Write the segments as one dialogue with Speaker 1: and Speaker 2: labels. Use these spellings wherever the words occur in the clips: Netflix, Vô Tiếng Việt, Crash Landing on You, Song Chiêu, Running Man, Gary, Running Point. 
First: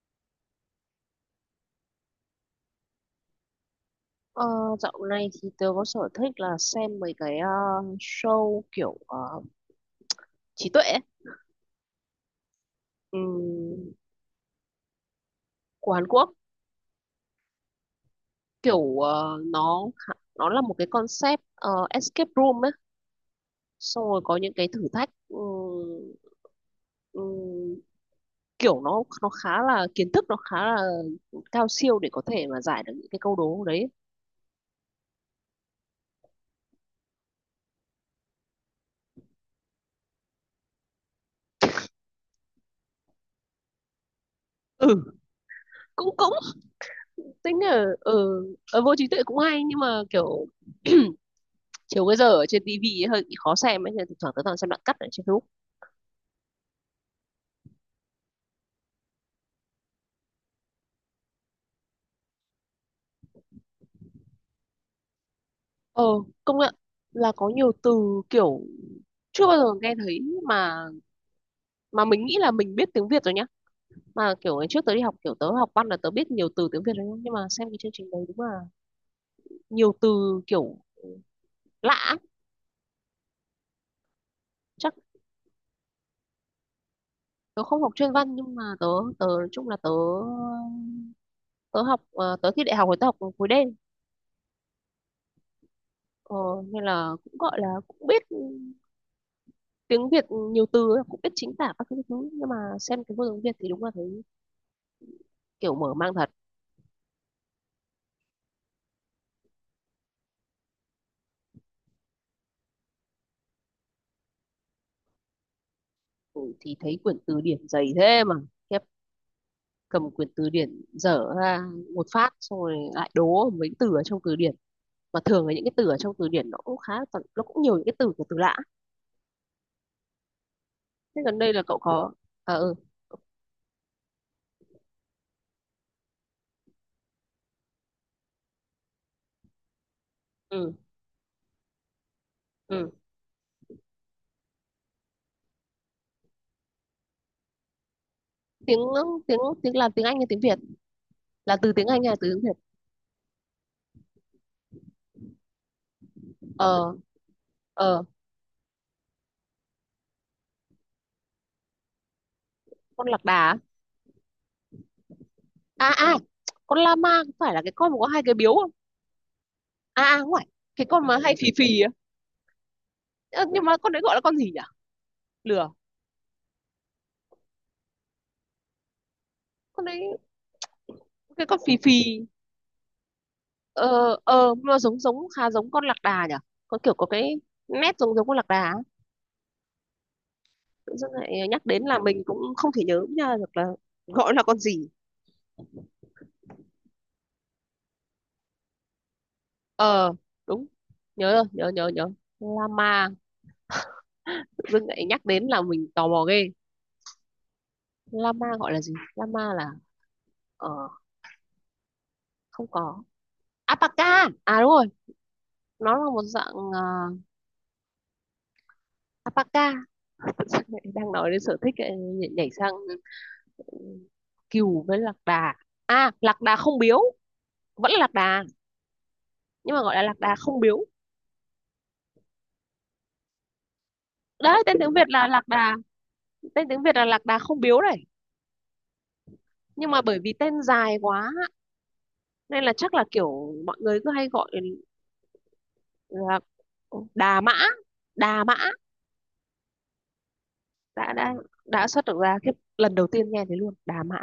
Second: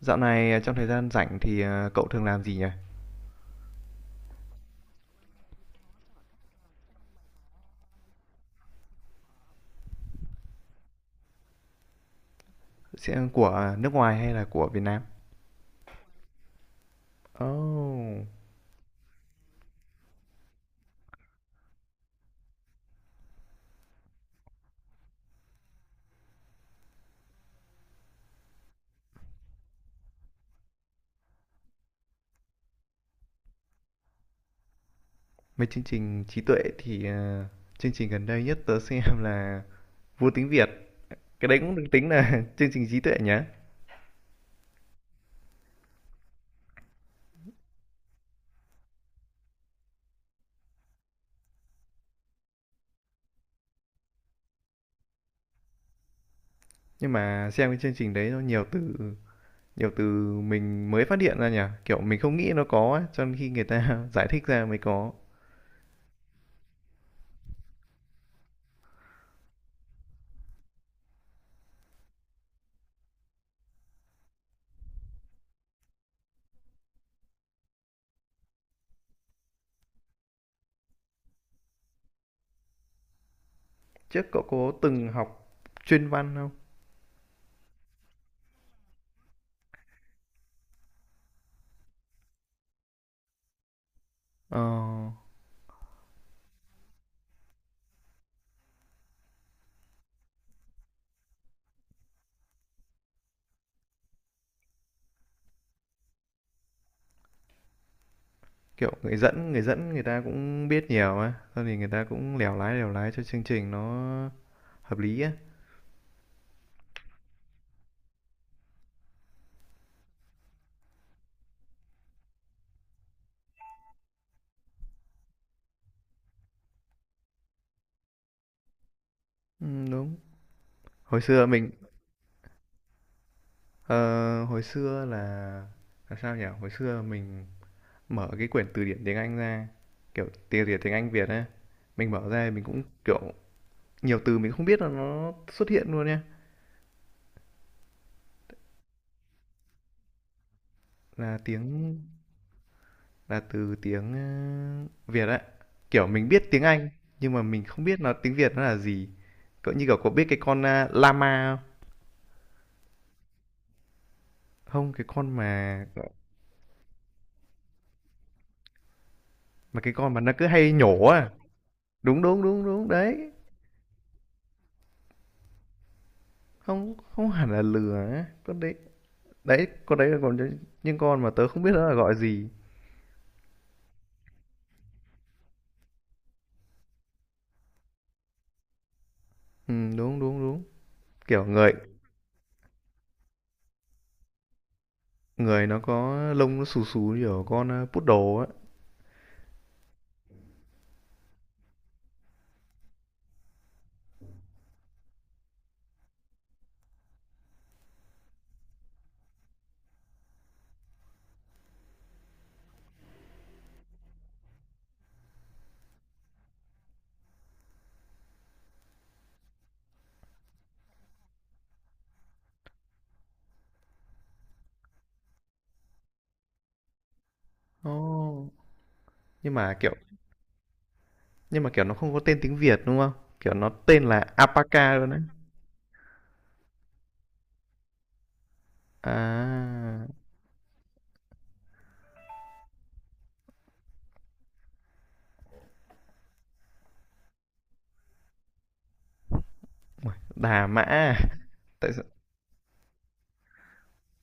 Speaker 1: Dạo này à, trong thời gian rảnh thì cậu thường làm gì nhỉ?
Speaker 2: Ờ, Dạo này thì tớ có sở thích là xem mấy cái show kiểu trí tuệ ấy,
Speaker 1: Sẽ của à, nước
Speaker 2: ừm,
Speaker 1: ngoài hay là của Việt Nam?
Speaker 2: của Hàn Quốc.
Speaker 1: Oh,
Speaker 2: Kiểu nó nó là một cái concept escape room ấy, xong rồi có những cái thử thách. Ừm, Kiểu nó khá là kiến thức, nó khá là cao siêu để có thể mà giải được những cái câu đố đấy.
Speaker 1: mấy chương trình trí tuệ thì chương trình gần đây nhất tớ xem là Vô Tiếng Việt. Cái đấy cũng được tính là chương trình trí tuệ nhá.
Speaker 2: Ừ, cũng cũng tính là ừ. Vô trí tuệ cũng hay nhưng mà kiểu chiều cái giờ ở trên tivi ấy hơi bị khó xem ấy, nên thỉnh thoảng tớ toàn xem đoạn cắt ở trên Facebook.
Speaker 1: Nhưng mà xem cái chương trình đấy nó nhiều từ mình mới phát hiện ra nhỉ? Kiểu mình không nghĩ nó có ấy, cho nên khi người ta giải thích ra mới có.
Speaker 2: Ờ, công nhận là có nhiều từ kiểu chưa bao giờ nghe thấy, mà mà mình nghĩ là mình biết tiếng Việt rồi nhá. Mà kiểu ngày trước tớ đi học, kiểu tớ học văn là tớ biết nhiều từ tiếng Việt rồi nhá, nhưng mà xem cái chương trình đấy đúng là nhiều từ kiểu lạ ấy.
Speaker 1: Trước cậu có
Speaker 2: Chắc
Speaker 1: từng học chuyên văn không?
Speaker 2: tớ không học chuyên văn nhưng mà tớ tớ nói chung là tớ tớ học tớ thi đại học rồi tớ học khối đen.
Speaker 1: Ờ.
Speaker 2: ờ, Nên là cũng gọi là cũng biết tiếng Việt nhiều từ ấy, cũng biết chính tả các thứ. Nhưng mà xem cái vô tiếng Việt thì đúng là thấy kiểu mở mang thật.
Speaker 1: Kiểu người dẫn người ta cũng biết nhiều á, xong thì người ta cũng lèo lái cho chương trình nó hợp lý á.
Speaker 2: Ừ, thì thấy quyển từ điển dày thế mà khiếp, cầm quyển từ điển dở ra một phát xong rồi lại đố mấy từ ở trong từ điển, mà thường là những cái từ ở trong từ điển nó cũng khá là nó cũng nhiều những cái từ của từ lạ.
Speaker 1: Ừ, đúng. Hồi
Speaker 2: Thế gần
Speaker 1: xưa
Speaker 2: đây là
Speaker 1: mình
Speaker 2: cậu có. À ừ.
Speaker 1: ờ, hồi xưa là sao nhỉ? Hồi xưa mình mở cái quyển từ điển tiếng Anh ra, kiểu từ
Speaker 2: ừ
Speaker 1: điển tiếng Anh Việt á, mình mở ra mình cũng
Speaker 2: ừ
Speaker 1: kiểu nhiều từ mình không biết là nó xuất hiện luôn nha.
Speaker 2: tiếng tiếng Tiếng là tiếng Anh hay tiếng Việt?
Speaker 1: Là
Speaker 2: Là từ tiếng
Speaker 1: tiếng
Speaker 2: Anh hay là từ tiếng Việt?
Speaker 1: là từ tiếng Việt ấy. Kiểu mình biết tiếng Anh
Speaker 2: Ờ
Speaker 1: nhưng mà mình không biết
Speaker 2: ờ,
Speaker 1: nó tiếng Việt nó là gì. Cậu như kiểu có biết cái con llama không?
Speaker 2: con lạc đà á?
Speaker 1: Không, cái con mà
Speaker 2: À à, con lama có phải là cái con mà có hai cái biếu không?
Speaker 1: cái
Speaker 2: À
Speaker 1: con
Speaker 2: à,
Speaker 1: mà
Speaker 2: không
Speaker 1: nó cứ
Speaker 2: phải,
Speaker 1: hay
Speaker 2: cái
Speaker 1: nhổ
Speaker 2: con mà
Speaker 1: à.
Speaker 2: hay phì phì á.
Speaker 1: Đúng đúng đúng đúng đấy.
Speaker 2: Ơ, nhưng mà con đấy gọi là con gì nhỉ? Lừa.
Speaker 1: Không không hẳn là lừa á. Con đấy đấy
Speaker 2: Con
Speaker 1: con đấy là
Speaker 2: đấy,
Speaker 1: còn những con mà
Speaker 2: cái
Speaker 1: tớ
Speaker 2: con
Speaker 1: không biết
Speaker 2: phì
Speaker 1: nó là
Speaker 2: phì.
Speaker 1: gọi gì.
Speaker 2: Ờ ờ, nó giống giống khá giống con lạc đà nhỉ, có kiểu có cái nét giống giống con lạc đà á.
Speaker 1: Ừ, đúng đúng đúng.
Speaker 2: Tự dưng
Speaker 1: Kiểu
Speaker 2: lại nhắc
Speaker 1: người
Speaker 2: đến là mình cũng không thể nhớ nha được là gọi là con gì.
Speaker 1: người nó có lông nó xù xù như kiểu con poodle á.
Speaker 2: Ờ đúng, nhớ rồi, nhớ nhớ nhớ. Lama. Tự dưng lại nhắc đến là mình tò mò ghê. Lama gọi là gì? Lama là ờ, không có. Alpaca, à đúng rồi. Nó là một dạng alpaca. Đang nói đến sở thích lại nhảy sang ừ, cừu với lạc đà. À lạc đà không biếu, vẫn là lạc đà,
Speaker 1: Oh. Nhưng
Speaker 2: nhưng
Speaker 1: mà
Speaker 2: mà
Speaker 1: kiểu
Speaker 2: gọi là lạc đà không biếu
Speaker 1: nhưng mà, kiểu, nó không có tên tiếng Việt, đúng không? Kiểu, nó tên là
Speaker 2: đấy. Tên
Speaker 1: Alpaca
Speaker 2: tiếng Việt
Speaker 1: luôn đấy.
Speaker 2: là lạc đà, tên tiếng Việt là lạc đà không biếu đấy, nhưng mà
Speaker 1: À,
Speaker 2: bởi vì tên dài quá nên là chắc là kiểu mọi người cứ hay gọi là đà mã, đà mã.
Speaker 1: Đà Mã
Speaker 2: đã
Speaker 1: à?
Speaker 2: đã đã
Speaker 1: Tại sao
Speaker 2: xuất được ra cái lần đầu tiên nghe thấy luôn đà mã.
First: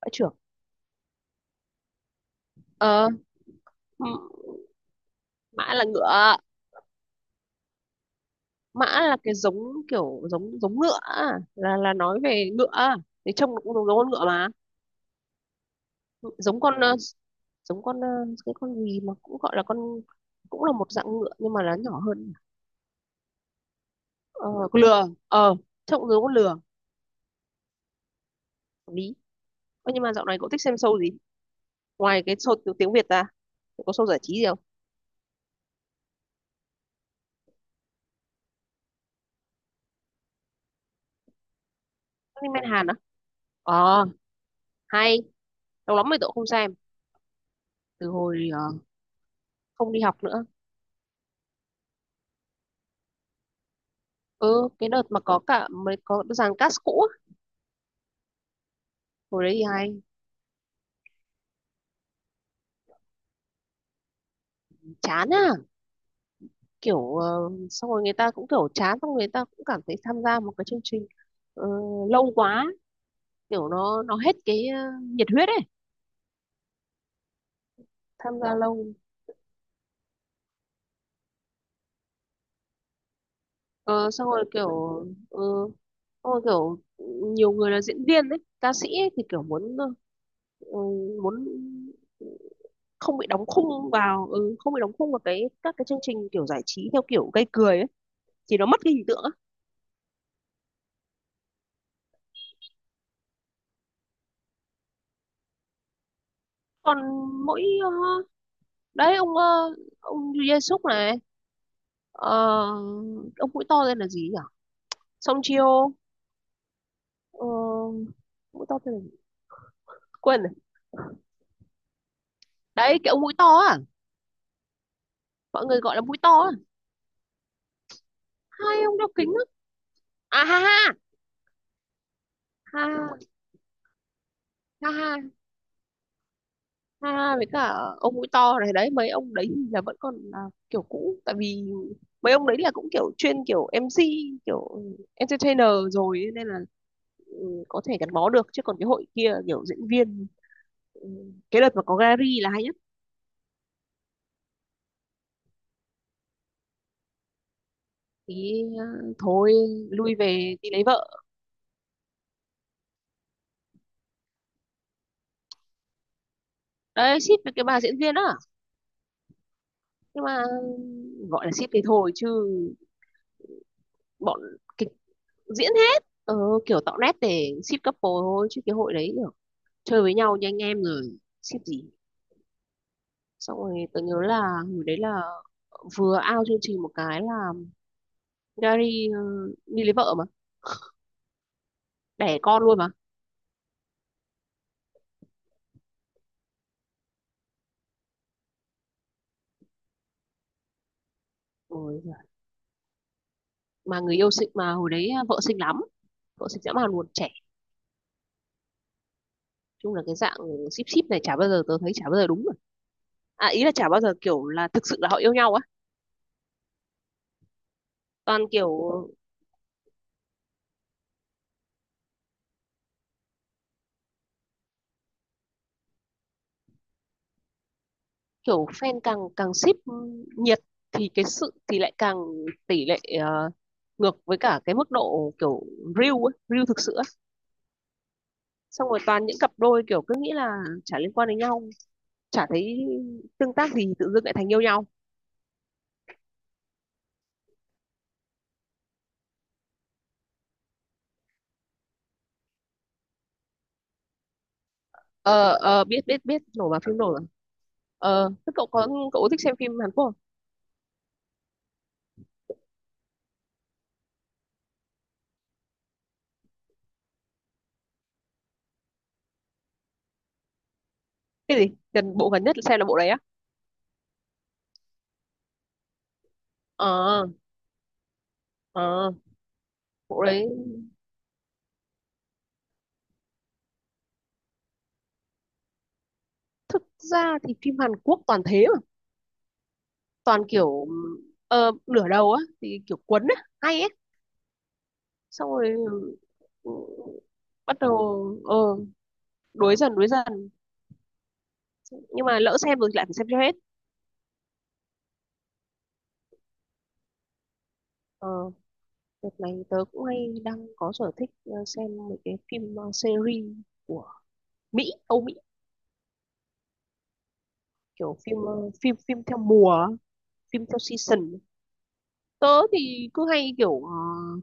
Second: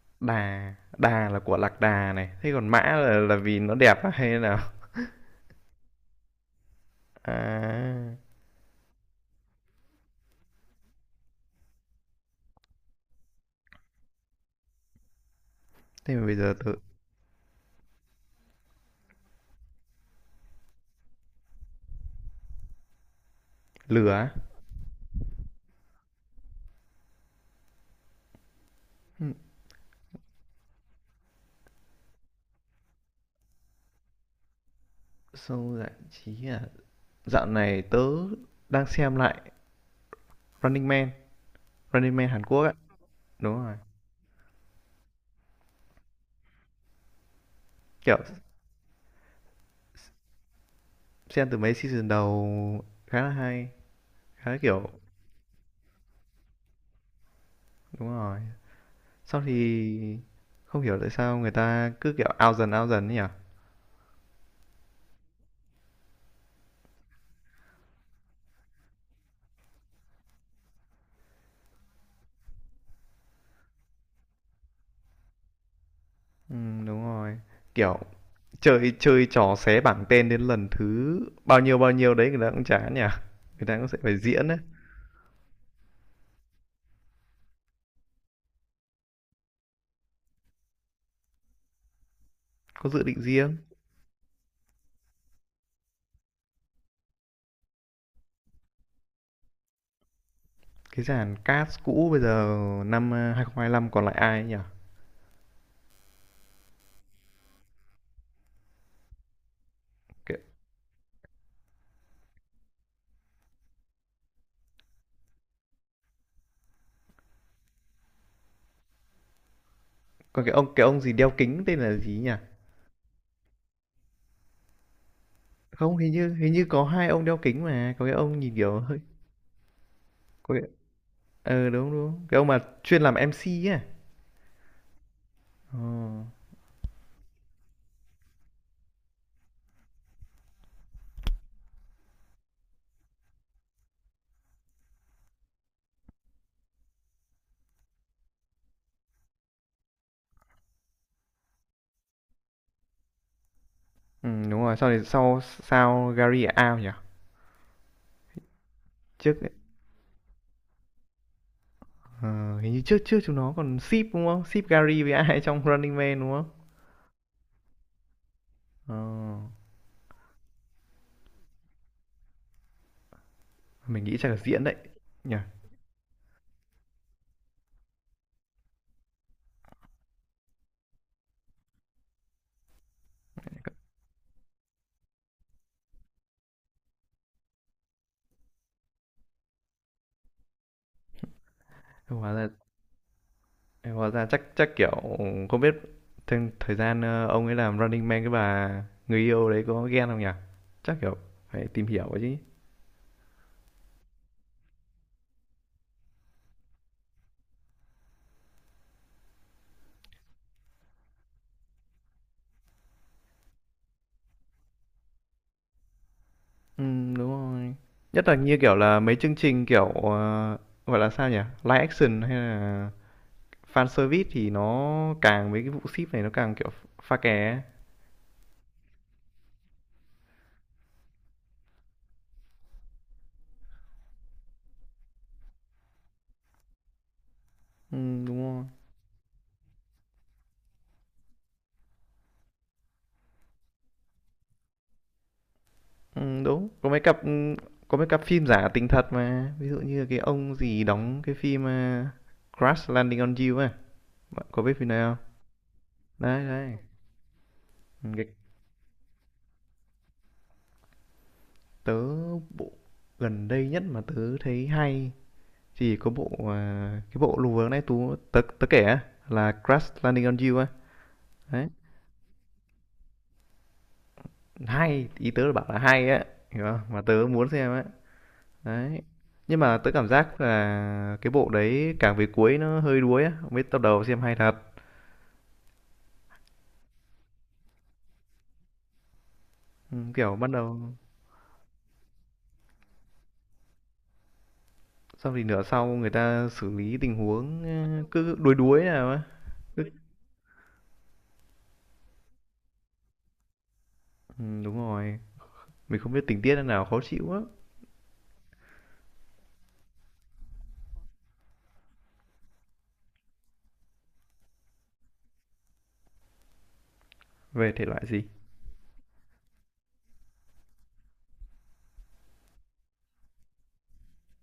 Speaker 2: Mã trưởng.
Speaker 1: Đà Đà là của lạc đà này, thế còn Mã là
Speaker 2: Ờ
Speaker 1: vì nó đẹp à, hay
Speaker 2: ừ,
Speaker 1: thế nào?
Speaker 2: mã là ngựa.
Speaker 1: À,
Speaker 2: Mã là cái giống kiểu giống giống ngựa á, là nói về ngựa á. Thì trông nó cũng giống, giống con ngựa mà.
Speaker 1: thế mà bây giờ
Speaker 2: Giống
Speaker 1: tớ
Speaker 2: con giống con cái con gì mà cũng gọi là con, cũng là một dạng ngựa nhưng mà là nhỏ hơn.
Speaker 1: lừa á?
Speaker 2: Ờ, con lừa, ờ, trông giống con lừa. Hợp lý.
Speaker 1: Ừm,
Speaker 2: Ơ, nhưng mà dạo này cậu thích xem show gì ngoài cái show tiếng tiếng Việt ra? Cậu có show giải trí gì không?
Speaker 1: show giải trí à? Dạo này tớ đang xem lại Running Man, Running Man Hàn
Speaker 2: Anime
Speaker 1: Quốc á.
Speaker 2: Hàn á?
Speaker 1: Đúng rồi,
Speaker 2: Ờ hay. Lâu lắm rồi cậu không xem, từ
Speaker 1: kiểu,
Speaker 2: hồi không đi học nữa.
Speaker 1: xem từ mấy season đầu khá là hay, khá, là
Speaker 2: Ừ,
Speaker 1: kiểu
Speaker 2: cái đợt mà có cả mới có dàn cast cũ á,
Speaker 1: đúng rồi. Sau
Speaker 2: hồi đấy thì hay.
Speaker 1: thì không hiểu tại sao người ta cứ kiểu ao dần ấy nhỉ?
Speaker 2: Chán à? Kiểu xong rồi người ta cũng kiểu chán, xong người ta cũng cảm thấy tham gia một cái chương trình ờ, lâu quá, kiểu nó hết cái nhiệt huyết ấy.
Speaker 1: Đúng rồi. Kiểu
Speaker 2: Tham gia
Speaker 1: chơi
Speaker 2: lâu.
Speaker 1: chơi trò xé bảng tên đến lần thứ bao nhiêu đấy người ta cũng chán nhỉ? Người ta cũng sẽ
Speaker 2: Ờ,
Speaker 1: phải
Speaker 2: xong rồi
Speaker 1: diễn đấy,
Speaker 2: kiểu ờ, xong rồi kiểu nhiều người là diễn viên ấy, ca sĩ ấy, thì kiểu muốn ừ, muốn
Speaker 1: có dự
Speaker 2: không
Speaker 1: định
Speaker 2: bị đóng
Speaker 1: riêng.
Speaker 2: khung vào ừ, không bị đóng khung vào cái các cái chương trình kiểu giải trí theo kiểu gây cười ấy, thì nó mất cái hình tượng á.
Speaker 1: Cái dàn cast cũ bây giờ năm 2025 còn lại ai ấy nhỉ?
Speaker 2: Còn mỗi đấy ông ông
Speaker 1: Cái,
Speaker 2: Jesus này. Ờ, ông mũi to tên là gì nhỉ? Song Chiêu. Ờ, mũi to tên là gì? Quên
Speaker 1: còn
Speaker 2: rồi.
Speaker 1: cái ông gì đeo kính tên là gì nhỉ?
Speaker 2: Đấy, cái ông mũi to à? Mọi người gọi
Speaker 1: Không
Speaker 2: là
Speaker 1: hình
Speaker 2: mũi to
Speaker 1: như
Speaker 2: à?
Speaker 1: có hai ông đeo kính mà, có cái ông nhìn
Speaker 2: Hai
Speaker 1: kiểu
Speaker 2: ông
Speaker 1: hơi
Speaker 2: đeo kính á. À
Speaker 1: có
Speaker 2: ha
Speaker 1: cái...
Speaker 2: ha.
Speaker 1: Ờ đúng đúng. Cái ông mà chuyên làm
Speaker 2: Ha
Speaker 1: MC ấy. À?
Speaker 2: ha ha.
Speaker 1: Ờ.
Speaker 2: Ha với cả ông mũi to này đấy, mấy ông đấy thì là vẫn còn là kiểu cũ, tại vì mấy ông đấy là cũng kiểu chuyên kiểu MC, kiểu entertainer rồi ấy, nên là ừ, có thể gắn bó được chứ còn cái hội kia kiểu diễn viên. Ừ, cái đợt mà có Gary là hay.
Speaker 1: Ừ, đúng rồi, sau này sau sao Gary là Ao nhỉ?
Speaker 2: Thì
Speaker 1: Trước
Speaker 2: thôi lui về đi lấy vợ.
Speaker 1: ờ, hình như trước trước chúng nó còn ship đúng không? Ship Gary với ai trong Running Man đúng không?
Speaker 2: Đấy ship với cái bà diễn viên á,
Speaker 1: Ờ,
Speaker 2: nhưng mà gọi là ship thì thôi chứ,
Speaker 1: mình nghĩ chắc là
Speaker 2: bọn
Speaker 1: diễn đấy
Speaker 2: kịch
Speaker 1: nhỉ.
Speaker 2: diễn hết. Ờ, Kiểu tạo nét để ship couple thôi chứ cái hội đấy kiểu chơi với nhau như anh em rồi, ship gì. Xong rồi tôi nhớ là hồi đấy là vừa out chương trình một cái là Gary đi lấy vợ mà,
Speaker 1: Hóa
Speaker 2: đẻ
Speaker 1: ra
Speaker 2: con luôn mà.
Speaker 1: chắc chắc kiểu không biết thêm thời gian ông ấy làm Running Man cái bà người yêu đấy có ghen không nhỉ? Chắc kiểu phải tìm
Speaker 2: Ôi
Speaker 1: hiểu ấy
Speaker 2: giời.
Speaker 1: chứ.
Speaker 2: Mà người yêu xinh mà, hồi đấy vợ xinh lắm, vợ xinh dã man luôn, trẻ. Chung là cái dạng ship ship này chả bao giờ tôi thấy chả bao giờ đúng, à ý là chả bao giờ kiểu là thực sự là họ yêu nhau á.
Speaker 1: Ừ, đúng rồi. Nhất là
Speaker 2: Toàn
Speaker 1: như
Speaker 2: kiểu
Speaker 1: kiểu là mấy chương trình kiểu gọi là sao nhỉ? Live action hay là fan service thì nó càng mấy cái vụ ship này nó càng kiểu pha kè
Speaker 2: kiểu fan càng càng ship nhiệt thì cái sự thì lại càng tỷ lệ ngược với cả cái mức độ kiểu real ấy, real thực sự á.
Speaker 1: ừ, đúng rồi
Speaker 2: Xong rồi toàn những cặp đôi kiểu cứ nghĩ là chả liên quan đến nhau, chả thấy tương tác gì, tự dưng lại thành yêu nhau.
Speaker 1: ừ, đúng có mấy cặp ừ, có mấy cặp phim giả tình thật mà ví dụ như là cái ông gì đóng cái phim Crash Landing on You ấy, bạn có biết phim này không?
Speaker 2: Ờ ờ, biết biết biết,
Speaker 1: Đấy
Speaker 2: nổ
Speaker 1: đấy.
Speaker 2: vào phim nổ rồi.
Speaker 1: Ừ, cái
Speaker 2: Ờ thế cậu có, cậu có thích xem phim Hàn Quốc không?
Speaker 1: tớ bộ gần đây nhất mà tớ thấy hay thì có bộ à, cái bộ lùa nãy tú tớ tớ kể á là Crash Landing on You á.
Speaker 2: Cái
Speaker 1: Đấy
Speaker 2: gì, gần bộ gần nhất xem là bộ đấy á?
Speaker 1: hay ý tớ là bảo là hay á, hiểu không mà tớ
Speaker 2: Ờ
Speaker 1: muốn xem á. Đấy.
Speaker 2: ờ,
Speaker 1: Nhưng mà tớ cảm
Speaker 2: bộ
Speaker 1: giác
Speaker 2: đấy
Speaker 1: là cái bộ đấy càng về cuối nó hơi đuối á, mấy tập đầu xem hay thật.
Speaker 2: thực ra thì phim Hàn Quốc toàn thế,
Speaker 1: Ừ, kiểu
Speaker 2: toàn
Speaker 1: bắt đầu
Speaker 2: kiểu nửa đầu á thì kiểu quấn á hay ấy,
Speaker 1: xong thì
Speaker 2: xong
Speaker 1: nửa
Speaker 2: rồi
Speaker 1: sau người ta xử
Speaker 2: ừ,
Speaker 1: lý tình huống
Speaker 2: bắt đầu
Speaker 1: cứ đuối
Speaker 2: ờ
Speaker 1: đuối nào á.
Speaker 2: đuối
Speaker 1: Cứ...
Speaker 2: dần đuối dần, nhưng mà lỡ xem rồi thì lại phải xem cho hết.
Speaker 1: Ừ, đúng rồi. Mình không biết tình tiết nào khó chịu á.
Speaker 2: Ờ, đợt này tớ cũng hay đang có sở thích xem mấy cái phim series của Mỹ, Âu Mỹ.
Speaker 1: Về thể loại
Speaker 2: Kiểu
Speaker 1: gì?
Speaker 2: phim phim phim theo mùa á, phim theo season. Tớ thì cứ hay kiểu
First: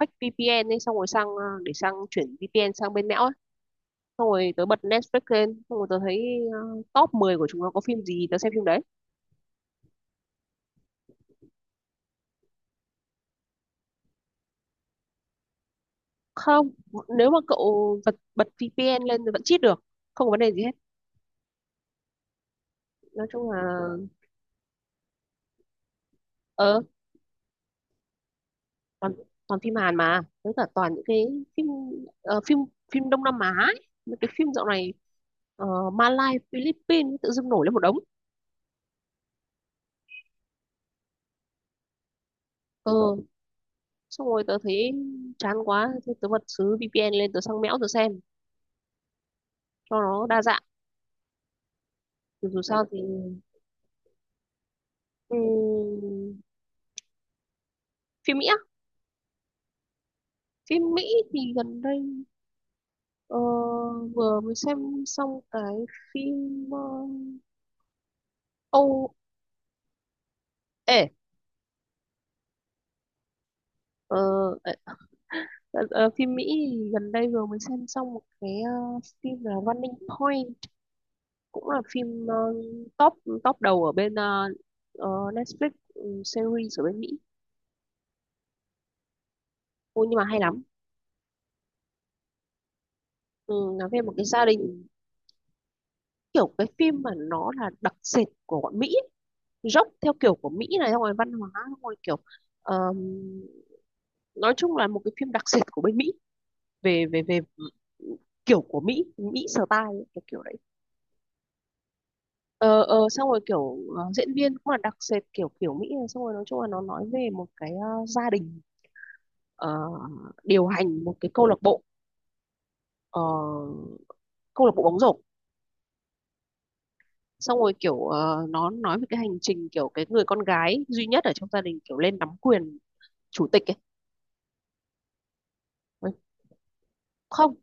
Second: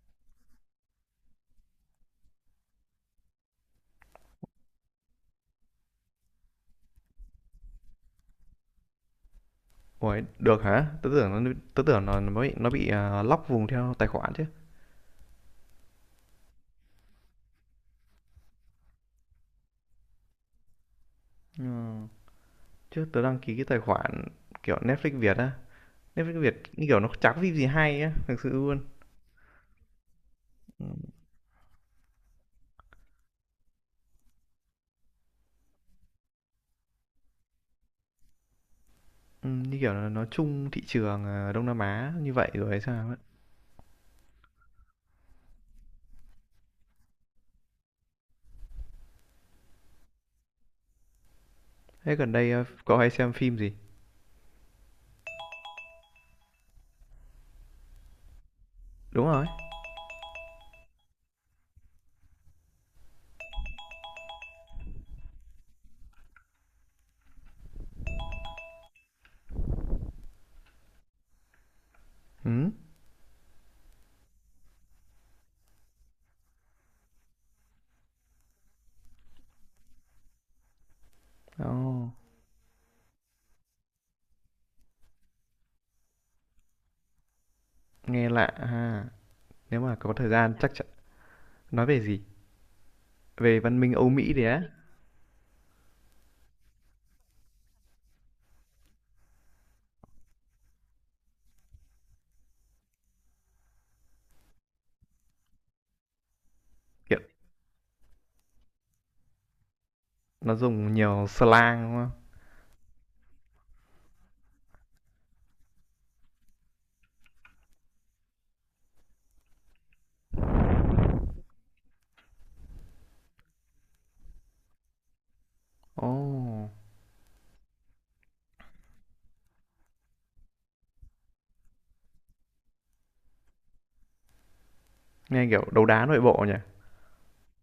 Speaker 2: fake VPN ấy, xong rồi sang để sang chuyển VPN sang bên Mẽo, xong rồi tớ bật Netflix lên, xong rồi tớ thấy top 10 của chúng nó có phim gì tớ xem phim đấy.
Speaker 1: Ủa, được hả? Tớ tưởng nó nó bị lock vùng theo tài khoản chứ.
Speaker 2: Không, nếu mà cậu bật bật VPN lên thì vẫn cheat được, không có vấn đề gì hết.
Speaker 1: Ừ. Chứ tớ
Speaker 2: Nói
Speaker 1: đăng
Speaker 2: chung
Speaker 1: ký cái tài
Speaker 2: là
Speaker 1: khoản kiểu Netflix Việt á. Netflix Việt
Speaker 2: ờ
Speaker 1: như kiểu nó chả có phim gì hay á, thực sự luôn.
Speaker 2: toàn toàn phim Hàn, mà với cả toàn những cái phim phim phim Đông Nam Á ấy. Mấy cái phim dạo này Malai Philippines tự dưng nổi lên một đống.
Speaker 1: Ừ, như kiểu là nó chung thị trường Đông Nam Á như vậy rồi hay
Speaker 2: Ờ,
Speaker 1: sao ấy.
Speaker 2: xong rồi tớ thấy chán quá thì tớ bật xứ VPN lên, tớ sang mẽo, tớ xem cho nó đa dạng.
Speaker 1: Thế gần đây
Speaker 2: Dù sao
Speaker 1: có
Speaker 2: thì
Speaker 1: hay xem phim gì?
Speaker 2: ừm, phim Mỹ.
Speaker 1: Đúng rồi.
Speaker 2: Phim Mỹ thì gần đây ờ, vừa mới xem xong cái phim Âu ê
Speaker 1: Ừ.
Speaker 2: ờ, ờ, phim Mỹ thì gần đây vừa mới xem xong một cái phim là Running Point, cũng là
Speaker 1: Oh,
Speaker 2: phim top top đầu ở bên ờ, Netflix, ừ, series ở bên Mỹ.
Speaker 1: nghe lạ ha. Nếu mà
Speaker 2: Ôi,
Speaker 1: có
Speaker 2: nhưng mà
Speaker 1: thời
Speaker 2: hay
Speaker 1: gian
Speaker 2: lắm.
Speaker 1: chắc chắn nói về gì?
Speaker 2: Ừ,
Speaker 1: Về văn
Speaker 2: nói
Speaker 1: minh
Speaker 2: về
Speaker 1: Âu
Speaker 2: một cái
Speaker 1: Mỹ đấy
Speaker 2: gia
Speaker 1: á.
Speaker 2: đình. Kiểu cái phim mà nó là đặc sệt của bọn Mỹ ấy, dốc theo kiểu của Mỹ này, xong rồi văn hóa, xong rồi kiểu ờm, nói chung là một cái phim đặc sệt của bên Mỹ về
Speaker 1: Kiểu
Speaker 2: về về kiểu của Mỹ, Mỹ style ấy, cái kiểu
Speaker 1: nó
Speaker 2: đấy.
Speaker 1: dùng nhiều slang đúng
Speaker 2: Ờ, Xong rồi kiểu diễn viên cũng là đặc sệt kiểu kiểu Mỹ này, xong rồi nói chung là nó nói về một cái gia đình ờ, điều hành một cái câu lạc bộ ờ, câu lạc bộ bóng rổ,
Speaker 1: không? Oh,
Speaker 2: xong rồi kiểu nó nói về cái hành trình kiểu cái người con gái duy nhất ở trong gia đình kiểu lên nắm quyền chủ tịch ấy.
Speaker 1: nghe kiểu đấu đá nội bộ nhỉ.
Speaker 2: Không,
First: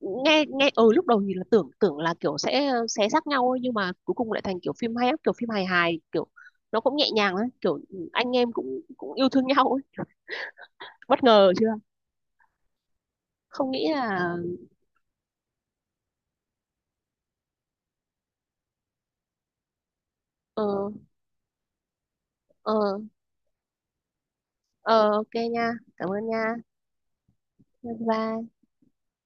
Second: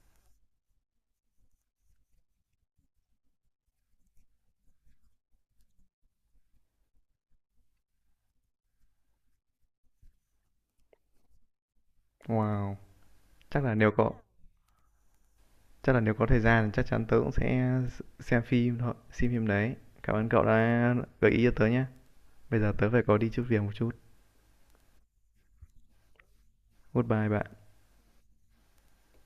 Speaker 2: nghe nghe ừ lúc đầu thì là tưởng tưởng là kiểu sẽ xé xác nhau ấy, nhưng mà cuối cùng lại thành kiểu phim hay lắm, kiểu phim hài hài kiểu nó cũng nhẹ nhàng ấy, kiểu anh em cũng cũng yêu thương nhau ấy. Kiểu bất ngờ chưa?
Speaker 1: Wow. Chắc
Speaker 2: Không
Speaker 1: là
Speaker 2: nghĩ
Speaker 1: nếu có
Speaker 2: là.
Speaker 1: thời gian thì chắc chắn tớ cũng sẽ xem phim thôi, xem phim đấy. Cảm ơn cậu
Speaker 2: ờ
Speaker 1: đã gợi ý cho tớ nhé. Bây giờ tớ
Speaker 2: ờ
Speaker 1: phải có đi chút việc một chút.
Speaker 2: ờ ok nha, cảm ơn nha.
Speaker 1: Goodbye bạn.
Speaker 2: Bye bye.